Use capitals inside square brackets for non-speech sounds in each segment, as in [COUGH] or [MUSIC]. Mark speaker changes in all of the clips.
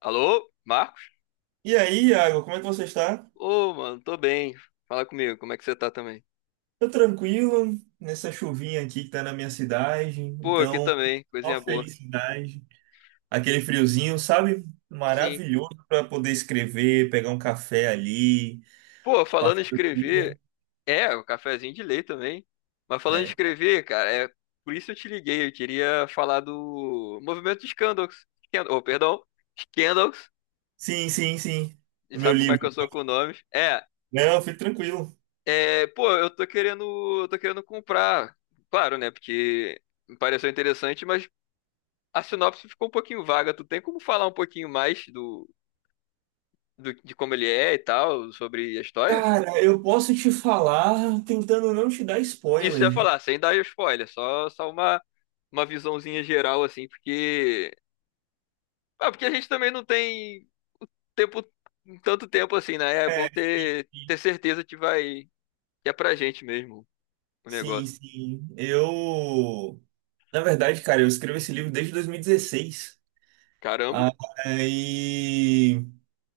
Speaker 1: Alô, Marcos?
Speaker 2: E aí, Iago, como é que você está?
Speaker 1: Ô, mano, tô bem. Fala comigo, como é que você tá também?
Speaker 2: Tô tranquilo nessa chuvinha aqui que tá na minha cidade,
Speaker 1: Pô, aqui
Speaker 2: então
Speaker 1: também, coisinha
Speaker 2: só
Speaker 1: boa.
Speaker 2: felicidade. Aquele friozinho, sabe?
Speaker 1: Sim.
Speaker 2: Maravilhoso para poder escrever, pegar um café ali,
Speaker 1: Pô, falando
Speaker 2: passar
Speaker 1: em
Speaker 2: o
Speaker 1: escrever,
Speaker 2: dia.
Speaker 1: é, o cafezinho de lei também. Mas falando em
Speaker 2: É.
Speaker 1: escrever, cara, é por isso eu te liguei. Eu queria falar do movimento de Scandals. Oh, perdão, Scandals.
Speaker 2: Sim, sim, sim.
Speaker 1: E
Speaker 2: O meu
Speaker 1: sabe como é que
Speaker 2: livro.
Speaker 1: eu sou com nomes?
Speaker 2: Não, fique tranquilo.
Speaker 1: Pô, eu tô querendo comprar. Claro, né? Porque me pareceu interessante, mas a sinopse ficou um pouquinho vaga. Tu tem como falar um pouquinho mais do de como ele é e tal, sobre a história?
Speaker 2: Cara, eu posso te falar tentando não te dar
Speaker 1: Isso eu ia
Speaker 2: spoiler.
Speaker 1: falar, sem dar spoiler, só uma visãozinha geral, assim, porque. Ah, porque a gente também não tem tempo, tanto tempo assim, né? É bom
Speaker 2: É,
Speaker 1: ter certeza que vai. Que é pra gente mesmo o
Speaker 2: sim,
Speaker 1: negócio.
Speaker 2: sim. Eu, na verdade, cara, eu escrevo esse livro desde 2016.
Speaker 1: Caramba!
Speaker 2: Aí,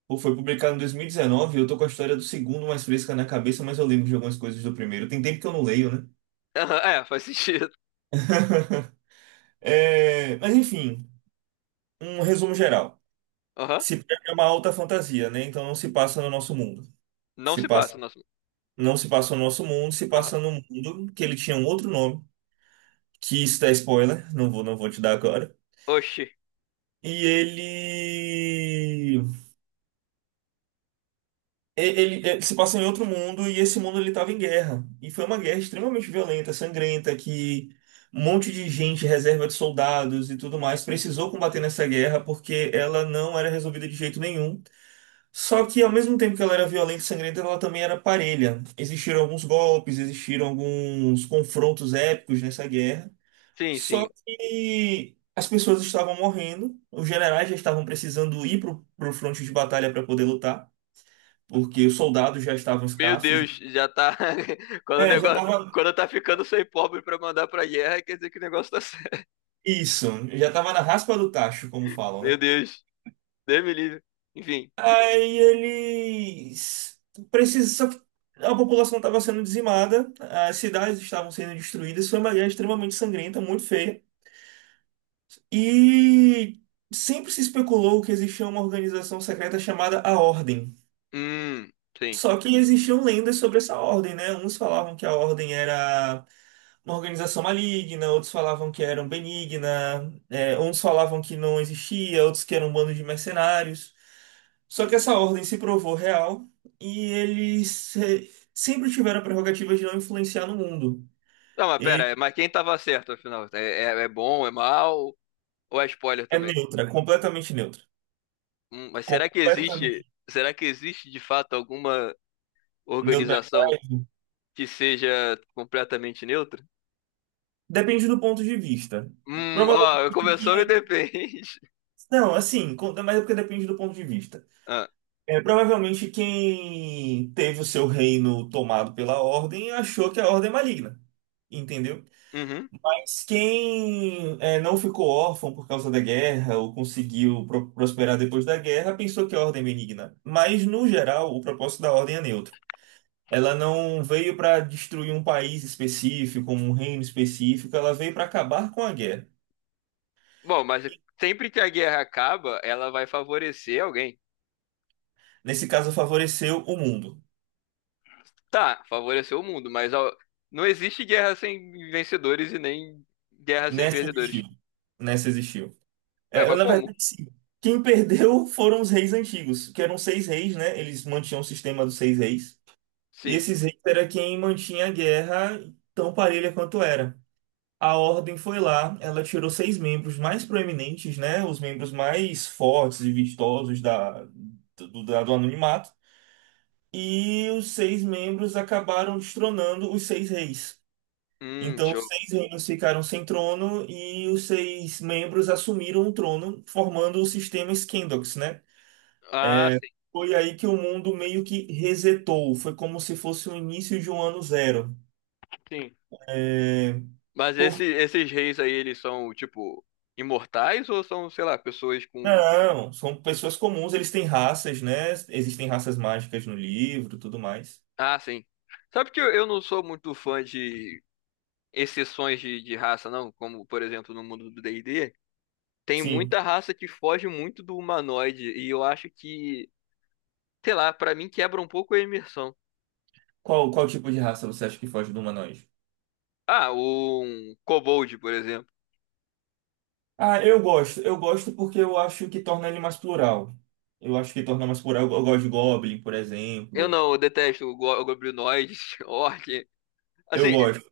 Speaker 2: pô, foi publicado em 2019. Eu tô com a história do segundo mais fresca na cabeça, mas eu lembro de algumas coisas do primeiro. Tem tempo que eu não leio, né?
Speaker 1: Aham, é, faz [LAUGHS] sentido.
Speaker 2: [LAUGHS] É, mas enfim, um resumo geral.
Speaker 1: Aham.
Speaker 2: Se pega é uma alta fantasia, né? Então não se passa no nosso mundo.
Speaker 1: Não
Speaker 2: Se
Speaker 1: se passa,
Speaker 2: passa,
Speaker 1: nosso.
Speaker 2: não se passa no nosso mundo, se
Speaker 1: Aham.
Speaker 2: passa no mundo que ele tinha um outro nome, que isso dá spoiler, não vou te dar agora.
Speaker 1: Oxi.
Speaker 2: E ele Ele se passa em outro mundo e esse mundo ele estava em guerra. E foi uma guerra extremamente violenta, sangrenta, que um monte de gente, reserva de soldados e tudo mais, precisou combater nessa guerra porque ela não era resolvida de jeito nenhum. Só que ao mesmo tempo que ela era violenta e sangrenta, ela também era parelha. Existiram alguns golpes, existiram alguns confrontos épicos nessa guerra.
Speaker 1: Sim,
Speaker 2: Só
Speaker 1: sim.
Speaker 2: que as pessoas estavam morrendo, os generais já estavam precisando ir para o fronte de batalha para poder lutar porque os soldados já estavam
Speaker 1: Meu
Speaker 2: escassos.
Speaker 1: Deus, já tá. [LAUGHS] Quando o
Speaker 2: É, já
Speaker 1: negócio.
Speaker 2: tava
Speaker 1: Quando tá ficando sem pobre pra mandar pra guerra, quer dizer que o negócio tá certo.
Speaker 2: isso. Já tava na raspa do tacho, como falam, né?
Speaker 1: Meu Deus. Deus me livre. Enfim.
Speaker 2: Aí eles precisam, a população estava sendo dizimada, as cidades estavam sendo destruídas, foi uma guerra extremamente sangrenta, muito feia. E sempre se especulou que existia uma organização secreta chamada a Ordem.
Speaker 1: Hum, sim.
Speaker 2: Só que existiam lendas sobre essa ordem, né? Uns falavam que a ordem era uma organização maligna, outros falavam que eram benigna, uns falavam que não existia, outros que eram um bando de mercenários. Só que essa ordem se provou real e eles sempre tiveram a prerrogativa de não influenciar no mundo.
Speaker 1: Não, mas pera,
Speaker 2: Ele
Speaker 1: mas quem tava certo, afinal? É bom, é mal? Ou é spoiler
Speaker 2: é
Speaker 1: também?
Speaker 2: neutra, completamente neutra.
Speaker 1: Mas será que existe.
Speaker 2: Completamente
Speaker 1: Será que existe de fato alguma
Speaker 2: neutra.
Speaker 1: organização que seja completamente neutra?
Speaker 2: Depende do ponto de vista.
Speaker 1: Ó, começou e
Speaker 2: Provavelmente.
Speaker 1: depende. [LAUGHS]
Speaker 2: Não, assim, mas é porque depende do ponto de vista.
Speaker 1: Ah,
Speaker 2: É, provavelmente quem teve o seu reino tomado pela Ordem achou que a Ordem é maligna, entendeu?
Speaker 1: uhum.
Speaker 2: Mas quem não ficou órfão por causa da guerra ou conseguiu prosperar depois da guerra pensou que a Ordem é benigna. Mas, no geral, o propósito da Ordem é neutro. Ela não veio para destruir um país específico, um reino específico, ela veio para acabar com a guerra.
Speaker 1: Bom, mas sempre que a guerra acaba, ela vai favorecer alguém.
Speaker 2: Nesse caso, favoreceu o mundo.
Speaker 1: Tá, favoreceu o mundo, mas ó, não existe guerra sem vencedores e nem guerra sem
Speaker 2: Nessa
Speaker 1: perdedores.
Speaker 2: existiu. Nessa existiu.
Speaker 1: Ué,
Speaker 2: É,
Speaker 1: mas
Speaker 2: na
Speaker 1: como?
Speaker 2: verdade, sim. Quem perdeu foram os reis antigos, que eram seis reis, né? Eles mantinham o sistema dos seis reis. E
Speaker 1: Sim.
Speaker 2: esses reis era quem mantinha a guerra tão parelha quanto era. A ordem foi lá, ela tirou seis membros mais proeminentes, né? Os membros mais fortes e vistosos do anonimato. E os seis membros acabaram destronando os seis reis. Então, os
Speaker 1: Show.
Speaker 2: seis reinos ficaram sem trono e os seis membros assumiram o trono, formando o sistema Scandox, né?
Speaker 1: Ah, sim.
Speaker 2: Foi aí que o mundo meio que resetou. Foi como se fosse o início de um ano zero.
Speaker 1: Sim.
Speaker 2: É...
Speaker 1: Mas
Speaker 2: Por...
Speaker 1: esses reis aí, eles são, tipo, imortais ou são, sei lá, pessoas com.
Speaker 2: Não, são pessoas comuns, eles têm raças, né? Existem raças mágicas no livro, tudo mais.
Speaker 1: Ah, sim. Sabe que eu não sou muito fã de exceções de raça, não? Como, por exemplo, no mundo do D&D, tem
Speaker 2: Sim.
Speaker 1: muita raça que foge muito do humanoide e eu acho que, sei lá, pra mim quebra um pouco a imersão.
Speaker 2: Qual tipo de raça você acha que foge do humanoide?
Speaker 1: Ah, um kobold, por exemplo.
Speaker 2: Ah, eu gosto. Eu gosto porque eu acho que torna ele mais plural. Eu acho que torna mais plural. Eu gosto de Goblin, por
Speaker 1: Eu
Speaker 2: exemplo.
Speaker 1: não, eu detesto goblinoides, [LAUGHS] orc.
Speaker 2: Eu
Speaker 1: Assim,
Speaker 2: gosto.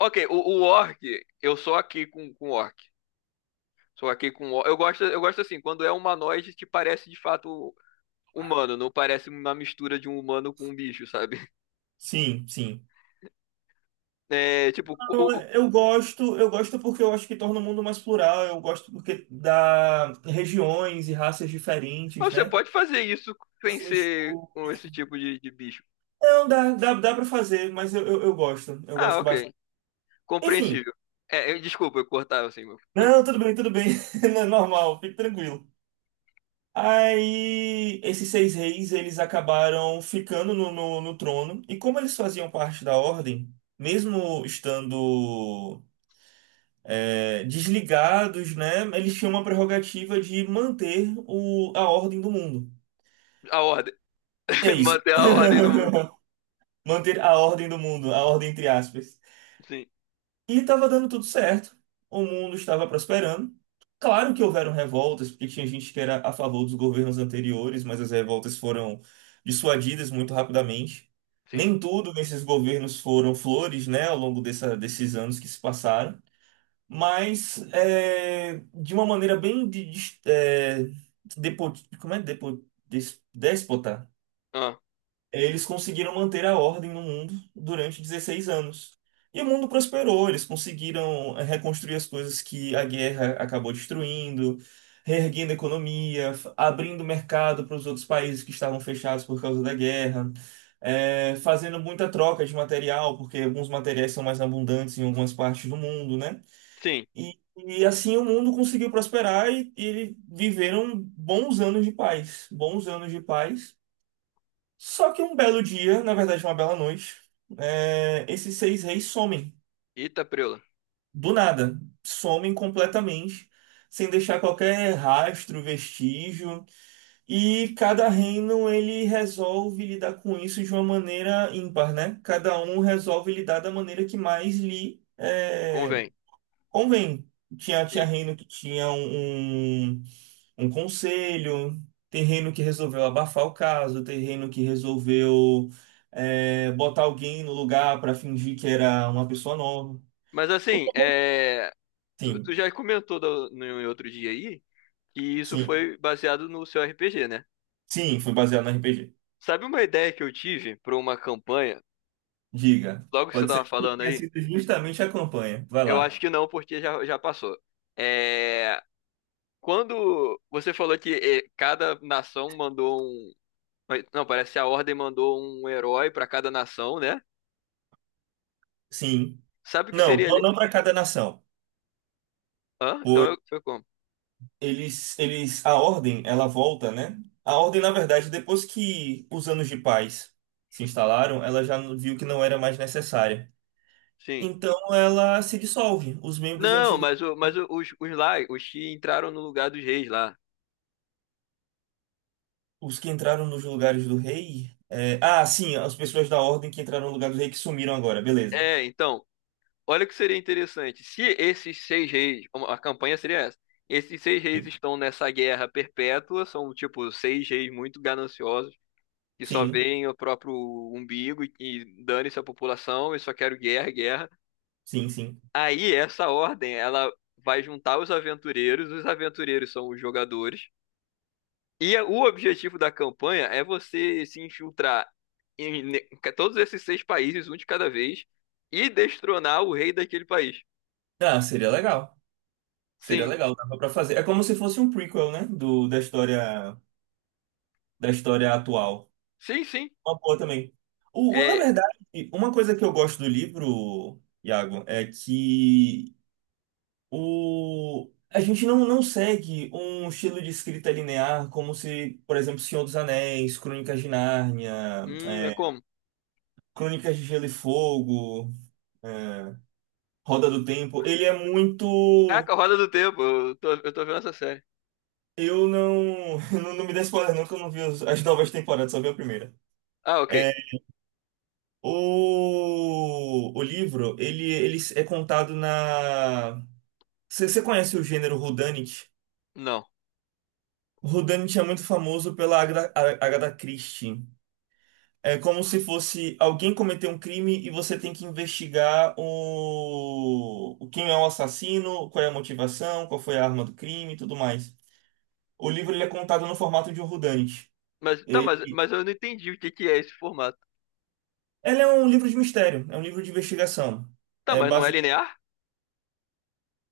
Speaker 1: ok, o orc, eu sou aqui com orc. Sou aqui com orc. Eu gosto assim, quando é um humanoide que parece de fato humano, não parece uma mistura de um humano com um bicho, sabe? [LAUGHS]
Speaker 2: Sim, sim.
Speaker 1: É, tipo,
Speaker 2: Eu gosto porque eu acho que torna o mundo mais plural, eu gosto porque dá regiões e raças diferentes,
Speaker 1: mas você
Speaker 2: né?
Speaker 1: pode fazer isso sem
Speaker 2: Você
Speaker 1: ser
Speaker 2: mistura.
Speaker 1: com esse tipo de bicho.
Speaker 2: Não, dá pra fazer, mas eu, eu, eu gosto, eu
Speaker 1: Ah,
Speaker 2: gosto bastante.
Speaker 1: ok.
Speaker 2: Enfim,
Speaker 1: Compreensível. É, desculpa, eu cortava assim, mas
Speaker 2: não, tudo bem, [LAUGHS] não é normal, fique tranquilo. Aí, esses seis reis, eles acabaram ficando no trono, e como eles faziam parte da ordem, mesmo estando desligados, né? Eles tinham uma prerrogativa de manter a ordem do mundo.
Speaker 1: a ordem.
Speaker 2: E é
Speaker 1: [LAUGHS]
Speaker 2: isso.
Speaker 1: Manter a ordem no mundo.
Speaker 2: [LAUGHS] Manter a ordem do mundo, a ordem entre aspas.
Speaker 1: Sim,
Speaker 2: E estava dando tudo certo. O mundo estava prosperando. Claro que houveram revoltas, porque tinha gente que era a favor dos governos anteriores, mas as revoltas foram dissuadidas muito rapidamente.
Speaker 1: sim.
Speaker 2: Nem tudo nesses governos foram flores, né, ao longo desses anos que se passaram. Mas de uma maneira bem, depo- como é? Déspota,
Speaker 1: Ah,
Speaker 2: eles conseguiram manter a ordem no mundo durante 16 anos. E o mundo prosperou, eles conseguiram reconstruir as coisas que a guerra acabou destruindo, reerguendo a economia, abrindo mercado para os outros países que estavam fechados por causa da guerra, fazendo muita troca de material, porque alguns materiais são mais abundantes em algumas partes do mundo, né?
Speaker 1: sim.
Speaker 2: E assim o mundo conseguiu prosperar e eles viveram bons anos de paz, bons anos de paz. Só que um belo dia, na verdade uma bela noite, esses seis reis somem,
Speaker 1: Eita, preula.
Speaker 2: do nada, somem completamente, sem deixar qualquer rastro, vestígio. E cada reino ele resolve lidar com isso de uma maneira ímpar, né? Cada um resolve lidar da maneira que mais lhe é.
Speaker 1: Convém.
Speaker 2: Convém. Tinha
Speaker 1: Sim.
Speaker 2: reino que tinha um conselho, tem reino que resolveu abafar o caso, tem reino que resolveu botar alguém no lugar para fingir que era uma pessoa nova.
Speaker 1: Mas assim, é. Tu
Speaker 2: Sim,
Speaker 1: já comentou da- no, em outro dia aí que isso
Speaker 2: sim,
Speaker 1: foi baseado no seu RPG, né?
Speaker 2: sim, foi baseado no RPG.
Speaker 1: Sabe uma ideia que eu tive para uma campanha,
Speaker 2: Diga.
Speaker 1: logo que você
Speaker 2: Pode
Speaker 1: tava
Speaker 2: ser que
Speaker 1: falando
Speaker 2: tenha
Speaker 1: aí?
Speaker 2: sido justamente a campanha. Vai
Speaker 1: Eu
Speaker 2: lá.
Speaker 1: acho que não, porque já passou. É, quando você falou que cada nação mandou um. Não, parece que a Ordem mandou um herói para cada nação, né?
Speaker 2: Sim.
Speaker 1: Sabe o que
Speaker 2: Não,
Speaker 1: seria.
Speaker 2: não, não para cada nação.
Speaker 1: Hã? Então foi como?
Speaker 2: A ordem, ela volta, né? A ordem, na verdade, depois que os anos de paz se instalaram, ela já viu que não era mais necessária.
Speaker 1: Sim.
Speaker 2: Então ela se dissolve. Os membros
Speaker 1: Não,
Speaker 2: antigos,
Speaker 1: mas, os lá, os que entraram no lugar dos reis lá.
Speaker 2: os que entraram nos lugares do rei. Ah, sim, as pessoas da ordem que entraram no lugar do rei que sumiram agora, beleza.
Speaker 1: É, então. Olha o que seria interessante. Se esses seis reis, a campanha seria essa. Esses seis reis estão nessa guerra perpétua, são tipo seis reis muito gananciosos que só
Speaker 2: Sim,
Speaker 1: veem o próprio umbigo e dane-se a população e só quero guerra, guerra.
Speaker 2: sim, sim.
Speaker 1: Aí essa ordem, ela vai juntar os aventureiros são os jogadores. E o objetivo da campanha é você se infiltrar em todos esses seis países, um de cada vez, e destronar o rei daquele país.
Speaker 2: Ah, seria legal. Seria
Speaker 1: Sim,
Speaker 2: legal, dava pra fazer. É como se fosse um prequel, né, da história atual.
Speaker 1: sim, sim.
Speaker 2: Uma boa também. Na
Speaker 1: É,
Speaker 2: verdade, uma coisa que eu gosto do livro, Iago, é que a gente não segue um estilo de escrita linear como se, por exemplo, Senhor dos Anéis, Crônicas de Nárnia,
Speaker 1: é como?
Speaker 2: Crônicas de Gelo e Fogo, é, Roda do Tempo. Ele é muito.
Speaker 1: Caraca, Roda do Tempo, eu tô vendo essa série.
Speaker 2: Eu não. [LAUGHS] Não, não me dê spoiler, não, que eu não vi as novas temporadas, só vi a primeira.
Speaker 1: Ah, ok.
Speaker 2: É, o livro, ele é contado na. Você conhece o gênero Whodunit?
Speaker 1: Não.
Speaker 2: O Whodunit é muito famoso pela Agatha Christie. É como se fosse alguém cometeu um crime e você tem que investigar o quem é o assassino, qual é a motivação, qual foi a arma do crime e tudo mais. O livro ele é contado no formato de um Whodunit.
Speaker 1: Mas, tá,
Speaker 2: Ele...
Speaker 1: mas, mas eu não entendi o que que é esse formato.
Speaker 2: ele é um livro de mistério, é um livro de investigação.
Speaker 1: Tá,
Speaker 2: É
Speaker 1: mas não é linear?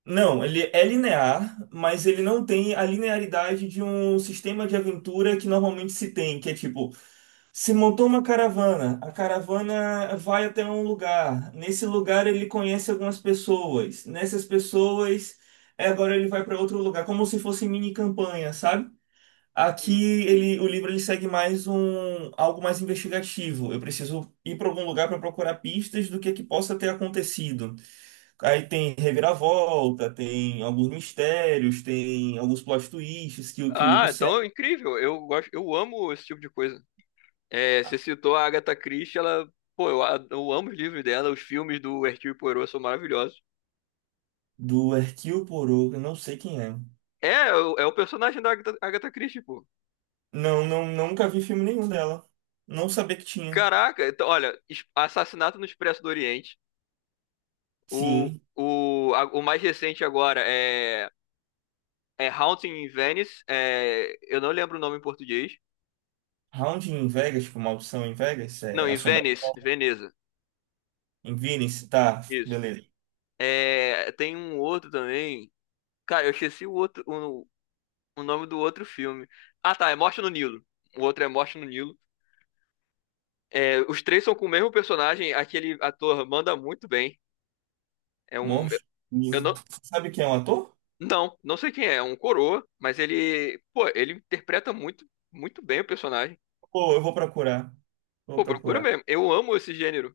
Speaker 2: Não, ele é linear, mas ele não tem a linearidade de um sistema de aventura que normalmente se tem, que é tipo, se montou uma caravana, a caravana vai até um lugar, nesse lugar ele conhece algumas pessoas, nessas pessoas, agora ele vai para outro lugar, como se fosse mini campanha, sabe?
Speaker 1: Hum.
Speaker 2: Aqui o livro ele segue mais um algo mais investigativo. Eu preciso ir para algum lugar para procurar pistas do que possa ter acontecido. Aí tem reviravolta, tem alguns mistérios, tem alguns plot twists que o livro
Speaker 1: Ah, então é
Speaker 2: segue.
Speaker 1: incrível. Eu gosto, eu amo esse tipo de coisa. É, você citou a Agatha Christie, ela, pô, eu amo os livros dela, os filmes do Hercule Poirot são maravilhosos.
Speaker 2: Do Hercule Poirot, eu não sei quem é.
Speaker 1: É, é o personagem da Agatha Christie, pô.
Speaker 2: Não, não, nunca vi filme nenhum dela. Não sabia que tinha.
Speaker 1: Caraca, então, olha, Assassinato no Expresso do Oriente. O,
Speaker 2: Sim.
Speaker 1: o mais recente agora é Haunting in Venice. É, eu não lembro o nome em português.
Speaker 2: Round em Vegas, tipo, Maldição em Vegas,
Speaker 1: Não,
Speaker 2: é
Speaker 1: em Venice,
Speaker 2: Assombração
Speaker 1: Veneza.
Speaker 2: em Venice, tá,
Speaker 1: Isso.
Speaker 2: beleza.
Speaker 1: É, tem um outro também. Cara, eu esqueci o outro, o nome do outro filme. Ah, tá, é Morte no Nilo. O outro é Morte no Nilo. É, os três são com o mesmo personagem. Aquele ator manda muito bem. É um,
Speaker 2: Monstro.
Speaker 1: eu não,
Speaker 2: Sabe quem é o ator?
Speaker 1: não, não sei quem é. É um coroa, mas pô, ele interpreta muito, muito bem o personagem.
Speaker 2: Pô, eu vou procurar.
Speaker 1: Pô,
Speaker 2: Vou
Speaker 1: procura
Speaker 2: procurar.
Speaker 1: mesmo. Eu amo esse gênero.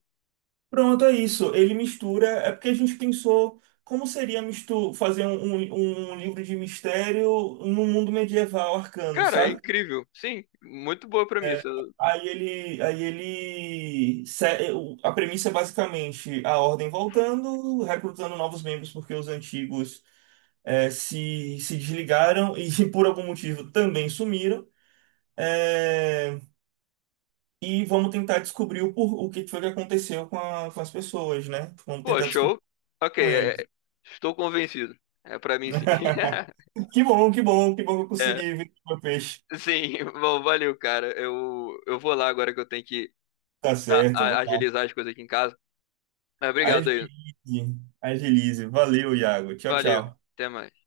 Speaker 2: Pronto, é isso. Ele mistura. É porque a gente pensou como seria mistu fazer um livro de mistério no mundo medieval arcano,
Speaker 1: Cara, é
Speaker 2: sabe?
Speaker 1: incrível. Sim, muito boa
Speaker 2: É,
Speaker 1: premissa.
Speaker 2: aí ele, se- é, o- a premissa é basicamente a ordem voltando, recrutando novos membros porque os antigos se desligaram e [LAUGHS] por algum motivo também sumiram. É, E vamos tentar descobrir o que foi que aconteceu com as pessoas, né? Vamos
Speaker 1: Pô,
Speaker 2: tentar descobrir
Speaker 1: show. Ok,
Speaker 2: com eles.
Speaker 1: estou convencido. É pra mim sim.
Speaker 2: [LAUGHS]
Speaker 1: [LAUGHS]
Speaker 2: Que bom, que bom, que bom que eu
Speaker 1: É,
Speaker 2: consegui ver o meu peixe.
Speaker 1: sim, bom, valeu, cara. Eu vou lá agora que eu tenho que
Speaker 2: Tá certo, vamos lá.
Speaker 1: agilizar as coisas aqui em casa. Mas obrigado aí.
Speaker 2: Agilize, agilize. Valeu, Iago. Tchau,
Speaker 1: Valeu,
Speaker 2: tchau.
Speaker 1: até mais.